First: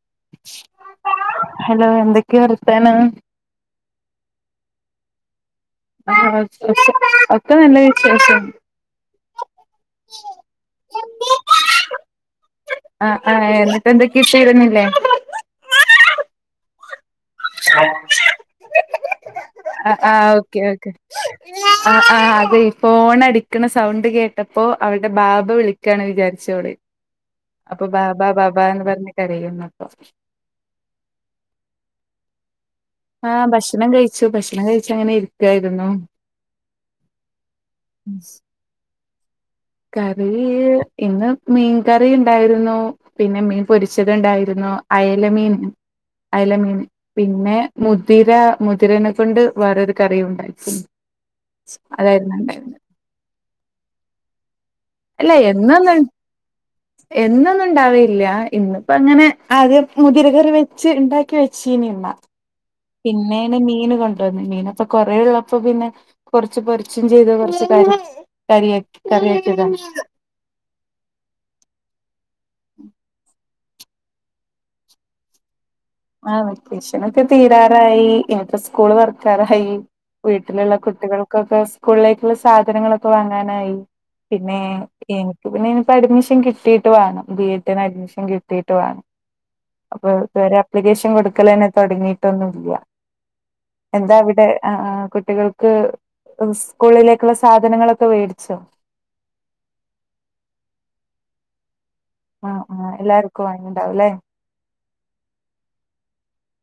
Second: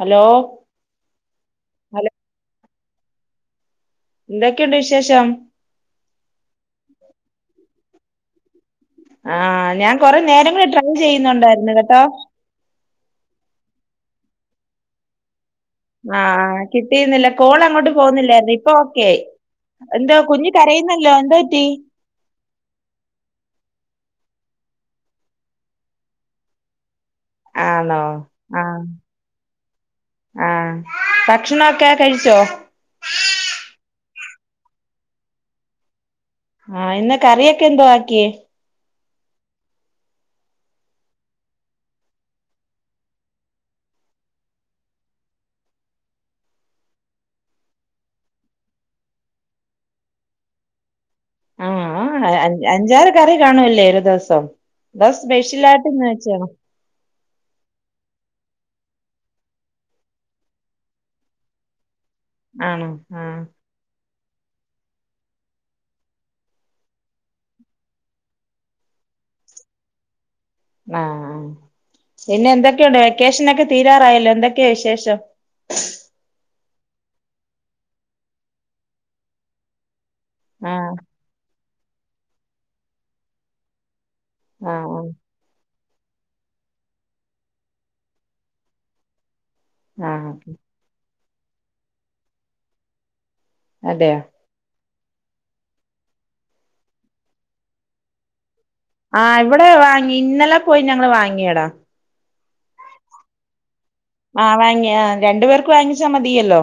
Hello. Hello എന്തൊക്കെ വർത്താനം. എന്തൊക്കെയുണ്ട് വിശേഷം. ആഹ് ഒക്കെ നല്ല വിശേഷം. ആഹ് ഞാൻ കൊറെ നേരമായി ട്രൈ ചെയ്യുന്നുണ്ടായിരുന്നു കെട്ടോ. അ ഏഹ് എന്നിട്ട് എന്ത കിട്ടിയിരുന്നില്ലേ. ആഹ് ആഹ് കിട്ടിയിരുന്നില്ല കോൾ അങ്ങോട്ട് പോകുന്നില്ലായിരുന്നു ഇപ്പോ ഓക്കേ ആയി. അ എന്തോ ആഹ് കുഞ്ഞ് ഓക്കെ ഓക്കെ കരയുന്നല്ലോ എന്തോ പറ്റി ആഹ് ആഹ് അതെ. ഫോണടിക്ക്ണ സൗണ്ട് കേട്ടപ്പോ അവരുടെ ബാബ വിളിക്കാണ് വിചാര്ച്ചു അവള്. അപ്പൊ ആണോ ബാബാ ബാബ എന്ന് പറഞ്ഞ് കരയുന്നു അപ്പൊ. ആഹ് ഭക്ഷണൊക്കെ കഴിച്ചോ. ആഹ് ഭക്ഷണം കഴിച്ചു ഭക്ഷണം കഴിച്ചങ്ങനെ ഇരിക്കായിരുന്നു. ആഹ് ഇന്ന് കറിയൊക്കെ എന്തോ ആക്കിയേ. കറീ ഇന്ന് മീൻകറി ഉണ്ടായിരുന്നു. പിന്നെ മീൻ പൊരിച്ചത് ഉണ്ടായിരുന്നു അയല മീൻ. അയല മീൻ പിന്നെ മുതിര മുതിരനെ കൊണ്ട് വേറെരു കറിയും ഉണ്ടായിട്ടു അ. അതായ അ അ അഞ്ചാറ് കറി കാണുല്ലേ ഒരു ദിവസം. അതോ അല്ല സ്പെഷ്യലായിട്ട് എന്നന്നും. ഇന്ന് വെച്ചാണോ എന്നൊന്നും ഇണ്ടാവലില്ല ഇന്നിപ്പങ്ങനെ ആദ്യം മുതിര കറി വെച്ച് ഉണ്ടാക്കി വെച്ചീന്ള്ള. ആണോ ആ പിന്നേണ് മീന് കൊ ണ്ടന്ന് മീനപ്പൊ കൊറെ ഉള്ളപ്പൊ പിന്നെ കൊറച്ച് പൊരച്ചും ചെയ്തു കൊറച്ച് കരിം. കരിയാക്കി കറ്യാക്ക്യതാ. ആഹ് പിന്നെ എന്തൊക്കെയുണ്ട് വെക്കേഷനൊക്കെ. തീരാറായല്ലൊ എന്തൊക്കെ വിശേഷം. ആഹ് വെക്കേഷനൊക്കെ തീരാറായി [unintelligible] സ്കൂള് തൊറക്കാറായി. ആ വീട്ടിലുള്ള കുട്ടികൾകൊക്കെ സ്കൂൾലേക്കുള്ള സാധനങ്ങളൊക്കെ വാങ്ങാനായി. പിന്നെ ആ എ ക്ക് പിന്നയ്ന് അഡ്മിഷൻ കിട്ടിയിട്ട് വേണം ബി എഡിന് അഡ്മിഷൻ കിട്ടിയിട്ട് വേണം. അപ്പൊ ആ ആ ഇതുവരെ ആപ്ലിക്കേഷൻ കൊടുക്കലെന്നെ തൊടങ്ങിയിട്ടൊന്നുല്ല. എന്താ അതെയോ അവിടെ ആഹ് ആഹ് കുട്ടികൾ. ക്ക് സ്കൂളിലേക്കുള്ള സാധനങ്ങളൊക്കെ വേടിച്ചോ. ആഹ് ഇവടെ വാങ്ങി ഇന്നലെ പോയി ഞങ്ങള് വാങ്ങിയടാ. ആഹ് ആഹ് എല്ലാര്ക്കും വാങ്ങിണ്ടാവും ലേ. ആഹ് വാങ്ങിയ രണ്ടു പേർക്ക് വാങ്ങിച്ചാ മതിയല്ലോ.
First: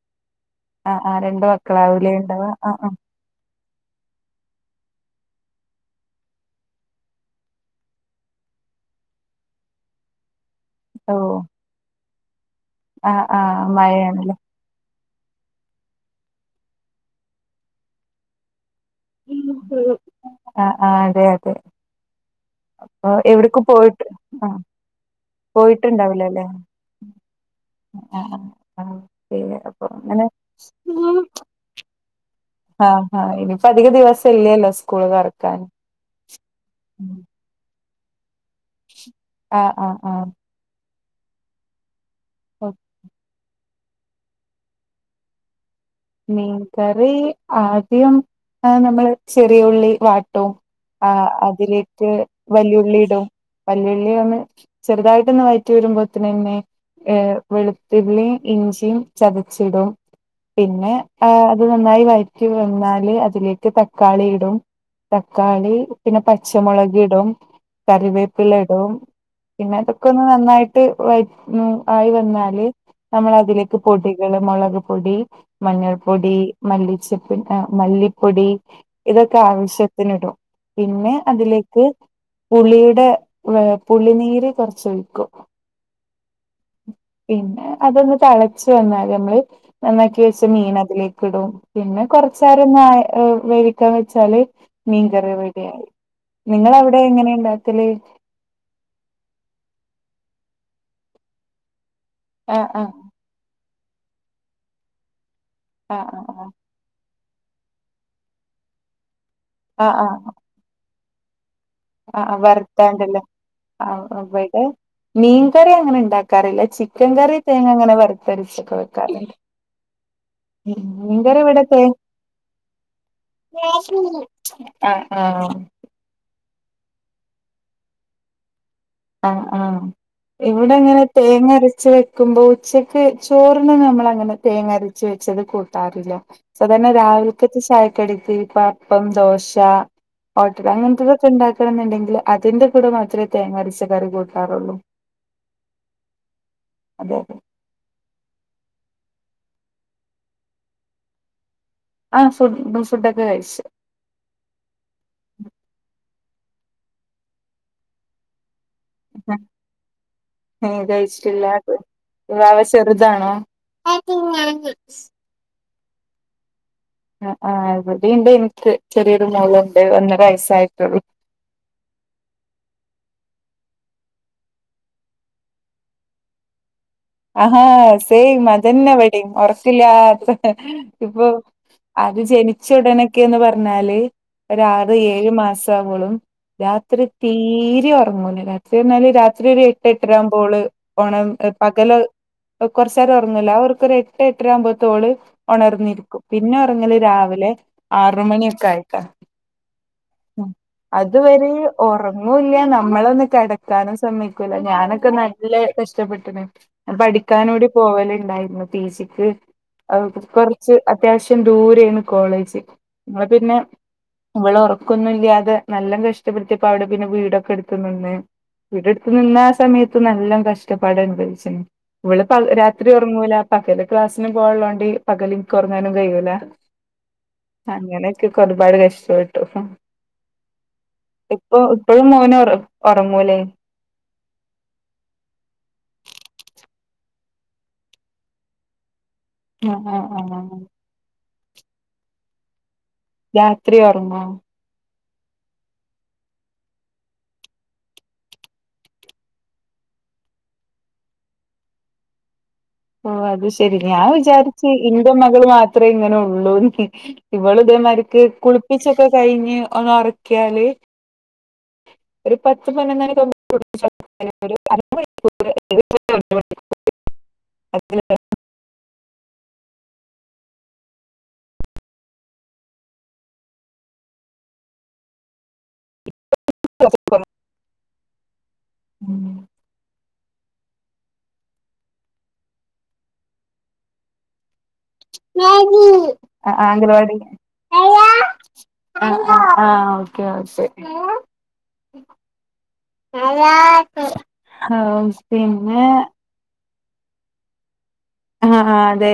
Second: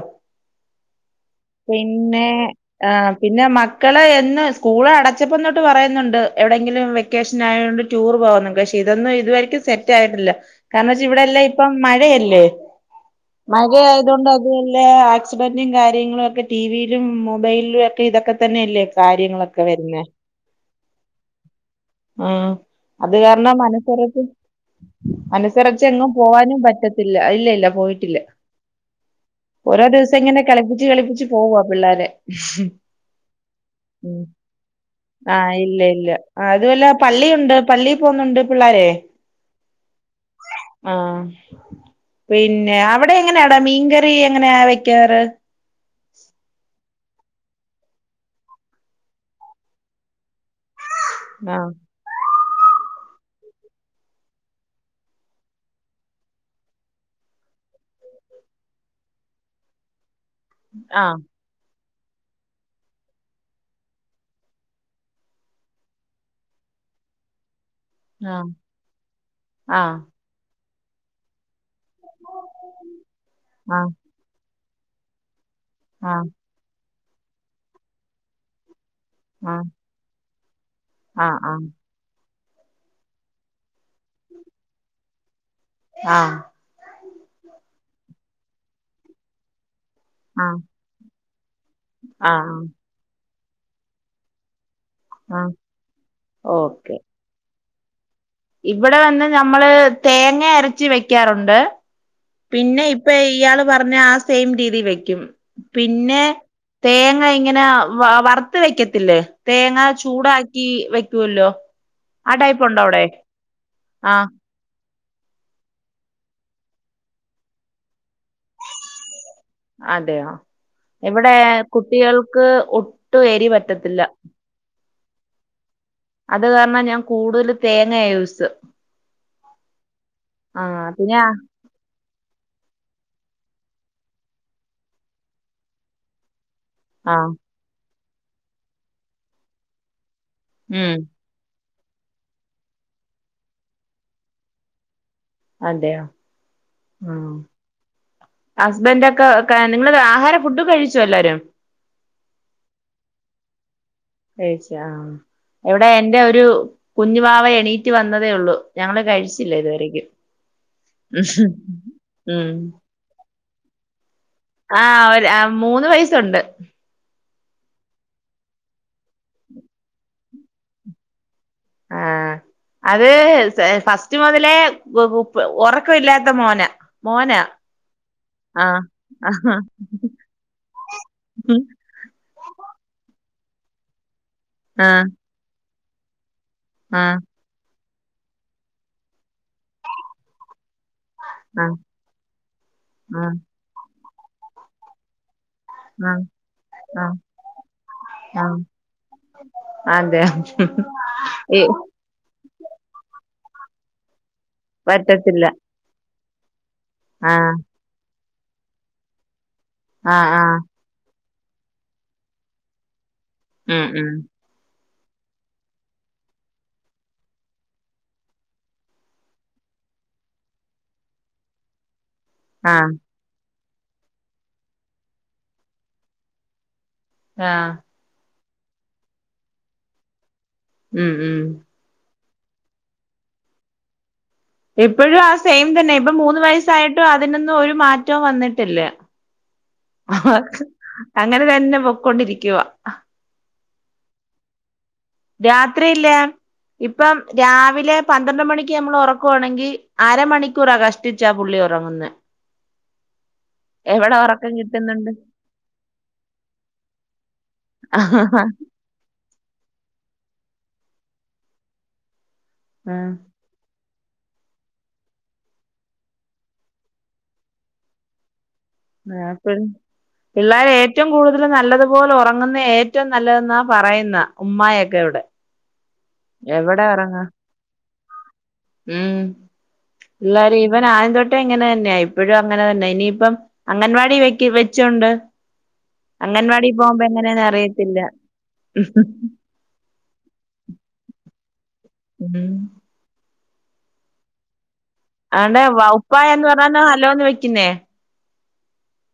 ആഹ് ആഹ് രണ്ടു മക്കളാവുലേ പിന്നെ ഉണ്ടാവ ആഹ് ആഹ്. പിന്നെ മക്കള് എന്ന് സ്കൂള് അടച്ചപ്പം തൊട്ട് പറയുന്നുണ്ട് എവിടെങ്കിലും വെക്കേഷനായോണ്ട്. ടൂർ പോകുന്നു പക്ഷേ ഇതൊന്നും ഇതുവരെക്കും സെറ്റ് ആയിട്ടില്ല കാരണം വെച്ച ഓഹ് ഇവിടെല്ലാം ഇപ്പോ മഴയല്ലേ. ആഹ് ആഹ് മഴ ആയതുകൊണ്ട് മഴയാണല്ലേ അതുല്ല. ഹസ്ബന്റും കാര്യങ്ങളും ഒക്കെ ടിവിയിലും മൊബൈലിലും ഒക്കെ ഇതൊക്കെ തന്നെല്ലേ. കാര്യങ്ങളൊക്കെ വരുന്നെ ആഹ് ആഹ് അതെ അതെ ആഹ് അത് ആഹ് കാരണം എവിടക്ക് പോയിട്ട് അനുസരിച്ച് ആഹ് അനുസരച്ച് എങ്ങും പോയിട്ടുണ്ടാവില്ലല്ലേ പോവാനും ആഹ് പറ്റ ത്തില്ല ഇല്ല ഇല്ല പോയിട്ടില്ല ആഹ് ആഹ് ശരി ഓരോ അപ്പൊ ദിവസം അങ്ങനെ ഇങ്ങനെ കളിപ്പിച്ച് കളിപ്പിച്ച് പോ പോ പിള്ളാരെ ആഹ് ആഹ് ഇനിയിപ്പോ അധിക ഉം ദിവസം ഇല്ലല്ലോ സ്കൂള് ആഹ് തുറക്കാൻ ഇല്ല ഇല്ല അതു അല്ല പള്ളിയുണ്ട്. പള്ളി പോകുന്നുണ്ട് പിള്ളാരെ ആഹ് ആഹ് ആഹ് ആഹ് പിന്നെ അവിടെ എങ്ങനെയാടാ മീൻകറി എങ്ങനെയാ വെക്കാറ്? മീൻകറി ആദ്യം നമ്മള് ചെറിയ ഉള്ളി വാട്ടും ആഹ് അതിലേക്ക് വല്ലുള്ളി ഇടും വല്ലുള്ളി ഒന്ന് ചെറുതായിട്ടൊന്ന് വയറ്റി വരുമ്പോത്തിനെന്നെ ഏഹ് വെളുത്തുള്ളിം ഇഞ്ചിം ചതച്ചിടും പിന്നെ ആഹ് ആ അത് നന്നായി വയറ്റി വന്നാല് അതിലേക്ക് തക്കാളി ഇടും തക്കാളി പിന്നെ പച്ചമുളകിടും ആഹ് കറിവേപ്പില ഇടും പിന്നെ അതൊക്കെ ഒന്ന് നന്നായി ട്ട് വയ ആയി വന്നാല് നമ്മൾ അതിലേക്ക് ആഹ് പൊടികള് മൊളക് പൊടി ആഹ് മഞ്ഞൾപ്പൊടി മല്ലിച്ചപ്പ് മല്ലിപ്പൊടി ഇതൊക്കെ ആവശ്യ ത്തിന് ഇടും. പിന്നെ ആഹ് ആഹ് അതിലേക്ക് പുളിയുടെ ഏഹ് പുളിനീര് കൊർച്ച് ഒഴിക്കും ആഹ് പിന്നെ അതൊന്ന് തളച്ച് വന്നാൽ നമ്മള് നന്നാ ക്കി വെച്ച ആഹ് മീൻ അതിലേക്ക് ഇടും പിന്നെ ആഹ് ആഹ് കൊർച്ചേരം ആഹ് ഒന്ന് വേ വേവിക്കാൻ വെച്ചാല് മീൻകറി ആഹ് റെഡി ആയി നിങ്ങള അവ്ടെ എങ്ങനെ ഉണ്ടാക്കല് ഇവടെ വന്ന ഞമ്മള് തേങ്ങ അരച്ച് വെക്കാറുണ്ട് ആഹ് പിന്നെ ആഹ് ഇപ്പൊ ഇയാള് പറഞ്ഞ ആ സെയിം രീതി വെക്കും ആഹ് പിന്നെ ആഹ് തേങ്ങ ഇങ്ങനെ വ വറുത്ത് വെക്കത്തില്ലേ തേങ്ങ ആഹ് ചൂടാ ക്കി വയ്ക്കൂല്ലോ അഹ് ആഹ് വർത്താണ്ട് ല്ലേ ആഹ് [unintelligible] മീൻ കറി അങ്ങനെ ഉണ്ടാക്കാറില്ല ചിക്കൻ കറി തേങ്ങ അങ്ങനെ വറുത്തര്ച്ചൊക്കെ വെക്കാറ്ണ്ട് അതെയോ ഇവടെ ഇവിടെ തേ കുട്ടികൾക്ക് ഒട്ടും എരി പറ്റത്തില്ല ആഹ് ആഹ് അത് കാരണം ഞാൻ കൂടുതൽ തേങ്ങ യൂസ് അഹ് ആഹ് ആഹ് ഇവിടെങ്ങനെ പിന്നെ തേങ്ങരച്ച് വക്കുമ്പോ ഉച്ചക്ക് ചോറിന് നമ്മൾ അങ്ങനെ തേങ്ങരച്ച് വെച്ചത് കൂട്ടാറില്ല സാധാരണ ആഹ് രാവിൽക്കത്തെ ചായക്കടിക്ക് ഇപ്പൊ അപ്പം ദോശ ഓട്ടട ഉം അങ്ങൻത്തെ ഇണ്ടാക്കണം എന്നുണ്ടെങ്കിൽ അതിന്റെ കൂടെ മാത്രേ തേങ്ങ അരച്ച കറി കൂട്ടാറുള്ളൂ അതെയോ അതെ ആഹ് അതെ ഹസ്ബൻഡ് ഒക്കെ നിങ്ങള് ആഹാര ഫുഡ് കഴിച്ചുവ എല്ലാരും ആഹ് ഫുഡ് ഫുഡൊക്കെ കഴിച്ച് കഴിച്ച് ആ ഇവടെ എന്റെ ഒരു കുഞ്ഞു വാവ എണീറ്റ് വന്നതേ ഉള്ളൂ ഞങ്ങള് കഴിച്ചില്ല ഇതുവരെക്കും ഏ, ഉം താണോ ആ ഒര് ആ മൂന്ന് വയസ്സുണ്ട് ആ ആ. ഇവിടി ഇണ്ട് ഇനി ചെറിയൊരു മോളുണ്ട്. ഒന്നര വയസ്സായിട്ടുള്ളു. ആഹ് അത് ഫസ്റ്റ് മൊതലേ ഒറക്ക ഇല്ലാത്ത മോന. ആഹാ സേം. അതന്നെ ഇവടിം. ആഹ് ഒറക്കില്ലാത്ത ഇപ്പം. അത് ജനിച്ച ഉടനെക്കെന്ന് പറഞ്ഞാല്. ഒരാറ് ആഹ് ഏഴ് മാസാവോളും. രാത്രി തീരെ ഒറങ്ങൂല. രാത്രി പറഞ്ഞാല് രാത്രി ഒരു എട്ട് എട്ടരകുമ്പോള് ഓണം. ആഹ് പകല് കൊറച്ചേരം ആഹ് ഒറ്ങ്ങൂല്ലെ ആ ഒർക്കൊരു എട്ട് എട്ടര ആവുമ്പോത്ത് ഓള്. ഒണർന്നിരിക്കും. ആഹ് പിന്നെ ഒറ്ങ്ങല് ആഹ് ആഹ് രാവിലെ ആറ് ആഹ് മണിയൊക്കെ ആയിട്ട. അതെ ഉം അതുവരെ ഈ ഓറ ണുല്ല. നമ്മളൊന്നും കെടക്കാനും സമ്മയ്ക്കൂല. ഞാനൊക്കെ പറ്റത്തില്ല നല്ല കഷ്ടപ്പെട്ട്ണ്. ആഹ് പഠിക്കാനൂടി പോവല്ണ്ടായിരുന്നു. പി ജി ക്ക് അത് ആഹ് ആഹ് കുറച്ച് അത്യാവശ്യം ദൂരേയ്ന്നു കോളേജ്. ഞാ പിന്നെ ഉം ഉം ഇവളെ ഒറക്ക് ക്കൊന്നുല്ലാതെ നല്ലൊം കഷ്ടപ്പെടുത്ത്യേപ്പം അവിടെ പിന്നെ വീടൊക്കെ ഇട്ത്ത് നിന്ന്. വീടെടുത്ത് നിന്ന ആ സമയത്ത് നല്ല കഷ്ടപ്പാട് അനുഭവിച്ച്ണ്. ഇവിള് പ രാത്രി ആഹ് ഒറങ്ങൂല. പകല് ക്ലാസ്സിനും പോവാള്ളോണ്ട് പകല് ഇൻക്ക് ഉറങ്ങാനും കഴിയൂല. ആഹ് അങ്ങനെയൊക്കെ ഒരുപാട് കഷ്ടപ്പെട്ടു. ഉം ഉം ഇപ്പ ഇപ്പോഴും മോന് ഒറങ്ങൂല്ലേ? ഇപ്പഴും ആ സെയിം തന്നെ. ഇപ്പം മൂന്ന് വയസ്സായിട്ടും അതിനൊന്നും ഒരു മാറ്റവും വന്നിട്ടില്ല. ആഹ് ആ ആഹ് ആഹ് അങ്ങനെ തന്നെ പൊക്കൊണ്ടിരിക്ക്യെ. രാത്രി ഒറങ്ങോ? രാത്രിയില്ല. ഇപ്പം രാവിലെ പന്ത്രണ്ട് മണിക്ക് നമ്മള് ഒറക്ക്വാണെങ്കി അരമണിക്കൂറാ കഷ ട്ടിച്ചാ പുള്ളി ഒറങ്ങുന്നെ. ഓ അത് ശെരി ഞാൻ വിചാരിച്ച് ഇന്റെ മകള് മാത്രേ ഇങ്ങനെ ഒള്ളൂന്ന്. ഇവള് ഇതേമാതിരിക്ക് ആഹ് കുളിപ്പിച്ചൊക്കെ കഴിഞ്ഞ് ഒന്ന് ഒറക്ക്യാല്. ഒരു പത്ത് പയ്നൊന്നണിത്തോ [unintelligible] [unintelligible] [unintelligible] ആഹ് പ്പ പിള്ളേര് ഏറ്റവും കൂടുതല് നല്ലതുപോലെ ഉറങ്ങുന്നെ ഏറ്റവും നല്ലതെന്നാ പറയുന്ന. ഉമ്മായൊക്കെ ഇവിടെ. എവിടെ ഉറങ്ങ. ആഹ് ആഹ് ഉം. എല്ലാരും. ഇവൻ ആയൻ തൊട്ടേ ഇങ്ങനെ തന്നെ. ഇപ്പോഴും അങ്ങനെ തന്നെ. ഇനിയിപ്പം അംഗൻവാടി വെക്ക [unintelligible] ആ പോകുമ്പോ ആംഗലവാടീല്. എങ്ങനെയാന്ന് അറിയത്തില്ല ആഹ്. Okay okay. ഉം ഹലോ അതോണ്ട് വ ഉപ്പായ എന്ന് പറാ [unintelligible] നോ ഹലോന്ന് വെക്കുന്നേ. ആഹ് ആ അതെ.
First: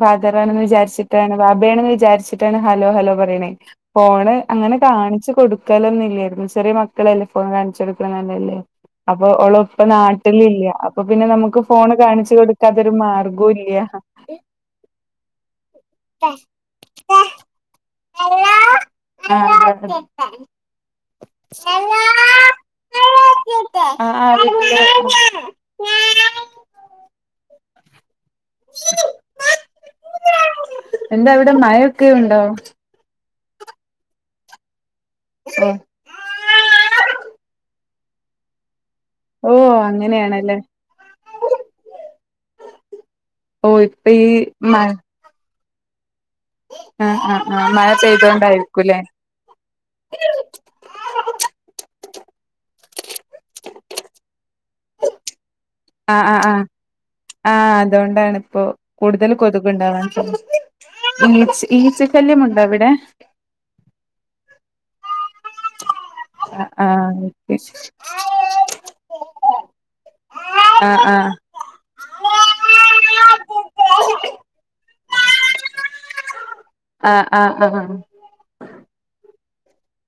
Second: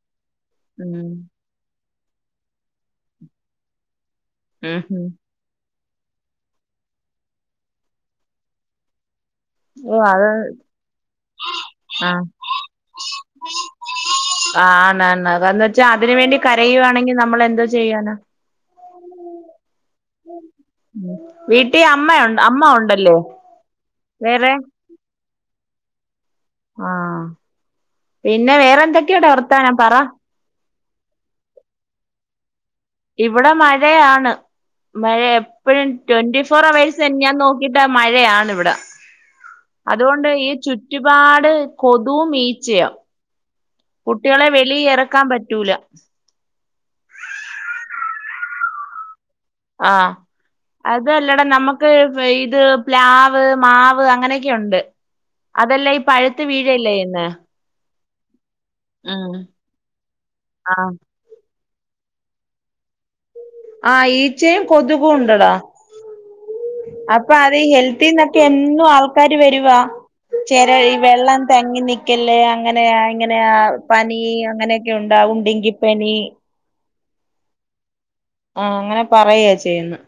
ഫാദറാണെന്ന് ഉം വിചാരിച്ചിട്ടാണ്. ബാബേണന്ന് വിചാരിച്ചിട്ടാണ് ഹലോ ഹലോ പറിണേ. ഫോണ് അങ്ങനെ ഉം കാണിച്ചു കൊടു ക്കലൊന്നു ഇല്ലേര്ന്നു. ചെറിയ മക്കളല്ലേ ഫോൺ കാണിച്ചെടുകണ് നല്ലല്ലോ അപ്പൊ ഓള് ഇപ്പ ഓ അത് നാട്ടിലില്ല. അപ്പൊ പിന്നെ നമുക്ക് ഫോണ് കാണിച്ചു കൊടുക്കാത്തൊരു മാ ആഹ്. ആന്ന് ആന്ന് അതന്ന് വച്ചാ അതിന് വേണ്ടി കരയുവാണെങ്കിൽ നമ്മള് എന്തോന്ന ചെയ്യാന ഹലോ ആ ഉം വീട്ടിൽ [unintelligible] അമ്മയുണ്ട് അമ്മ ഉണ്ടല്ലേ ഹാലോ ആ വേറെ ആ ആഹ്. പിന്നെ വേറെ എന്തൊക്ക്യാട വർത്താനം പറ. എന്താ അവിടെ മഴൊക്കെ ഉണ്ടോ? ഇവടെ മഴയാണ് മഴ ഓ എപ്പഴും ട്വന്റി ഫോർ അവേഴ്സ് എന്നെ ഞാൻ നോക്കിയിട്ട് മഴയാണ് ഇവിടെ ഓ അതുകൊണ്ട് ഈ അങ്ങനെയാണല്ലേ ചുറ്റുപാട് കൊതുവും ഈച്ചയും ഓ ഇപ്പൊ ഈ കുട്ടികളെ മഴ വെളിയിൽ എറക്കാൻ പറ്റൂല ഉം ഉം ഉം മഴ പെയ്തോണ്ടായിരിക്കുംല്ലേ ആഹ് അത് എല്ലടാ നമുക്ക് പെയ്ത് പ്ലാവ് മാവ് അങ്ങനെയൊക്കെയുണ്ട് അതെല്ലാം ഈ പഴ്ത്ത് വീഴല്ലേ ചെയ്യുന്നേ അത് കൊണ്ടാണ് ഇപ്പൊ കൂടുതല് ആഹ് കൊതുക് ഇണ്ടാവാൻ ചാൻസ് ഈച്ച് ഈച്ച ശല്യംമുണ്ടോ അവടെ ആഹ് ഈച്ചയും കൊതുകും ഇണ്ടടാ ആഹ് ആഹ് അപ്പ ഓക്കെ അത് ഈ ഹെൽത്തിൽ നിന്നൊക്കെ എന്നും ആൾക്കാര് വെരുവാ ചെറ ഇ ആഹ് ആഹ് വെള്ളം തങ്ങി നിക്കല്ലേ അങ്ങനെയാ ഇങ്ങനെയാ പനി അങ്ങനെയെക്കെ ഉണ്ടാവും ഡെങ്കിപ്പനി ആഹ് ആഹ് ആഹ് ആഹ് അങ്ങനെ പറയാ ചെയ്യ്ന്ന്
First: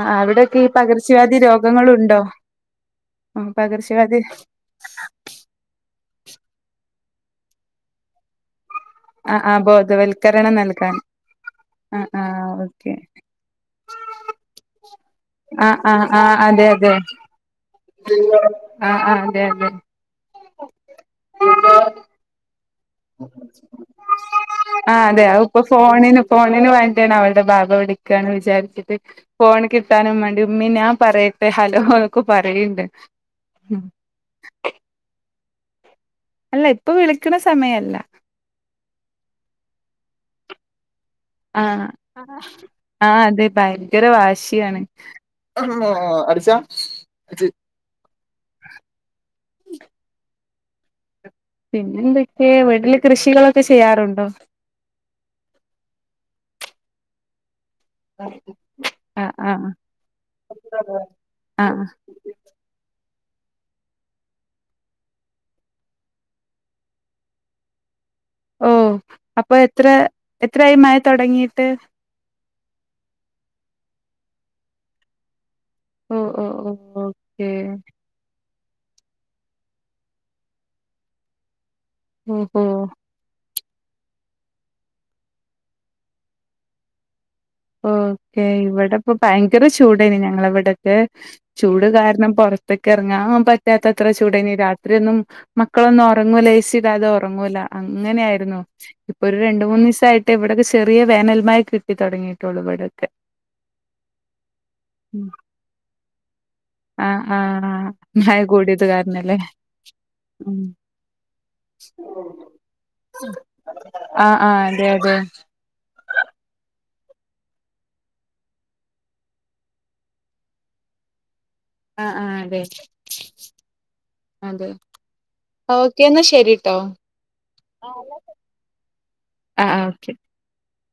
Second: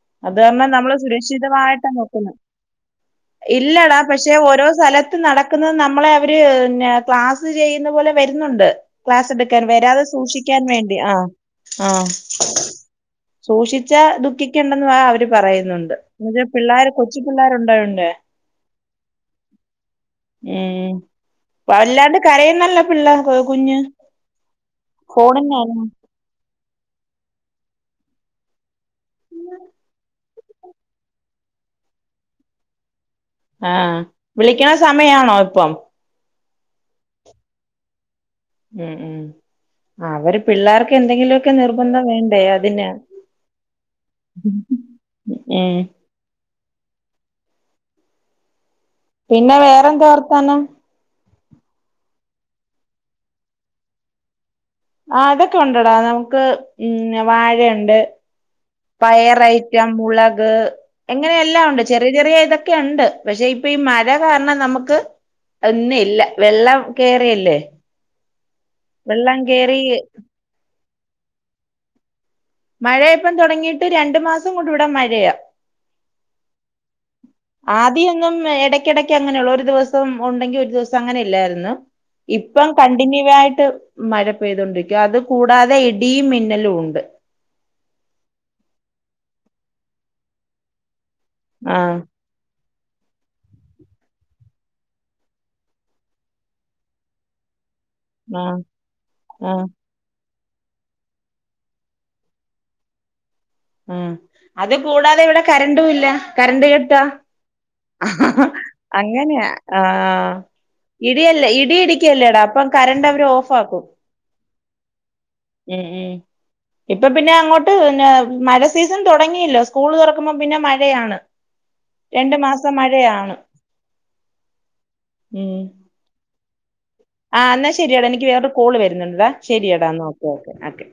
ആഹ് അത് അവിടൊക്കെ കാരണം ഈ നമ്മള് പകർച്ചവ്യാധി സുരക്ഷിതമായിട്ടാ രോഗങ്ങളുണ്ടോ നോക്കുന്നെ ഇല്ലടാ പകർച്ചവ്യാധി പക്ഷെ ഓരോ സ്ഥല ത്ത് നടക്കുന്നത് നമ്മളെ അവര് പിന്നെ ക്ലാസ് ചെയ്യുന്ന പോലെ വെരുന്നുണ്ട് ക്ലാസ് ആഹ് ആഹ് ഇട്ക്കാൻ വെരാതെ ബോധവൽക്കരണം സൂക്ഷിക്കാൻ നൽകാൻ വേണ്ടി ആഹ് ആഹ് ആഹ് ഓക്കെ സൂക്ഷിച്ചാൽ ദുഃഖിക്കേണ്ട എന്നാ അവര് ആഹ് പറയുന്നുണ്ട് ആഹ് ആഹ് ഇവടെ അതെ പിള്ളേര് അതെ കൊച്ചു പിള്ളേര് ഉണ്ടായോണ്ടേ ആഹ് ആഹ് അതെ അതെ ഉം വല്ലാണ്ട് കരയുന്നല്ലാേ പിള്ളാ കൊ കുഞ്ഞ് ആ അതെ അത് ഇപ്പൊ ഫോണിന്നാണ് ഫോണിന് ഫോണിന് വേണ്ടിയാണ് അവള്ടെ ബാബ വിളിക്കാണ് വിചാരിച്ചിട്ട് ഫോണ് കിട്ടാനും വാണ്ടി ഉമ്മി നാംപറയട്ടെ ഹലോന്നൊക്കെ പറയിണ്ട് ആഹ് വിളിക്ക്ണ സമയാണോ ഇപ്പം അല്ല ഇപ്പൊ വിളിക്ക്ണ സമയല്ല ഉം ഉം അവര് പിള്ളേർക്ക് എന്തെങ്കിലൊക്കെ നിർബന്ധം വേണ്ടേ അതിന് ആഹ് അതെ ഭയങ്കര വാശിയാണ് ഉം ഇമ്മാ അടിച്ചാ അത് പിന്നെ വേറെന്താ വർത്താനം പിന്നെ എന്തെക്കെ വീട്ടില് കൃഷികളൊക്കെ ചെയ്യാറുണ്ടോ ആഹ് അതൊക്കെ ഉണ്ടെടാ നമുക്ക് ഉം വാഴയുണ്ട് ആ ആ പയറൈറ്റം മുളക് അങ്ങനെ എല്ലാം ആ ഒണ്ട് ചെറി യ ചെറിയ ഇതൊക്കെയുണ്ട് പക്ഷെ ഇപ്പ ഈ മഴ കാരണം നമുക്ക് ഒന്നും ഇല്ല വെള്ളം കേറി എല്ലേ ഓഹ് വെള്ളം അപ്പൊ എത്രെ എത്രയായി മയ തൊടങ്ങീട്ട് മഴയിപ്പം തൊടങ്ങീട്ട് രണ്ടു മാസം കൊണ്ട് ഇവിടെ മഴയാ ഓഹ് ഓഹ് ഓഹ് ഓക്കേ തീയൊന്നും എടയ്ക്കെടക്ക് അങ്ങനെയൊള്ളു ഒരു ദിവസം ഉണ്ടെങ്കി ഒരു ദിവസം അങ്ങനെ ഇല്ലായിരുന്നു ഓഹോ ഇപ്പം കണ്ടിന്യൂവായിട്ട് മഴ പെയ്തോണ്ടിരിക്കാ അത് കൂടാതെ ഇടിയും മിന്നലും ഉണ്ട് ഓക്കേ ഇവടെ ഇപ്പൊ ഭയങ്കര ചൂടായിന് ഞങ്ങളെ ഇവടെക്കെ ചൂട് ആഹ് കാരണം പൊറ ത്ത്ക്കെർങ്ങാൻ പറ്റാത്തത്ര ചൂടേനി രാത്രിയൊന്നും മക്കളൊന്നും ഒറങ്ങൂല എ സിടാതെ ഒറങ്ങൂല അങ്ങനെ ആഹ് ആയിര്ന്നു ഇപ്പൊ ഒരു രണ്ട് ആഹ് മൂന്നീസായിട്ട് ഇവിടെക്കെ ചെറിയ വേനൽമയ കിട്ടി തൊടങ്ങി ട്ടൊള്ളു വടെക്കെ ഉം അത് കൂടാതെ ഉം. ഇവിടെ കരണ്ടും ഇല്ല കരണ്ട് ക ട്ടാ ആ ആ മഴ കൂടിയത് കാരണല്ലേ അങ്ങന്യാ ആ ആ ഉം ഇടിയല്ലേ ഇടി ഇടിക്കല്ലേടാ അപ്പം കരണ്ടവര് ഓഫാക്കും ആഹ് ആഹ് അതെ അതെ ഉം ഉം ഇപ്പൊ പിന്നെ അങ്ങോട്ട് പിന്നേ മഴ സീസൺ തൊടങ്ങിയല്ലോ സ്കൂള് തൊറക്കുമ്പോ പിന്നെ മഴയാണ് ആ ആ രണ്ട് അതെ മാസം മഴയാണ് അതെ ഉം ഓക്കെ എന്നാ ശെരിട്ടോ ആ ന്നാ ശെരിയെടാ എനിക്ക് വേറൊരു കോള് വെരുന്നുണ്ടെടാ ആ ആ ശെരിയെടാ ഓക്കെ ന്നാ ഓക്കേ ഓക്കേ ഓക്കെ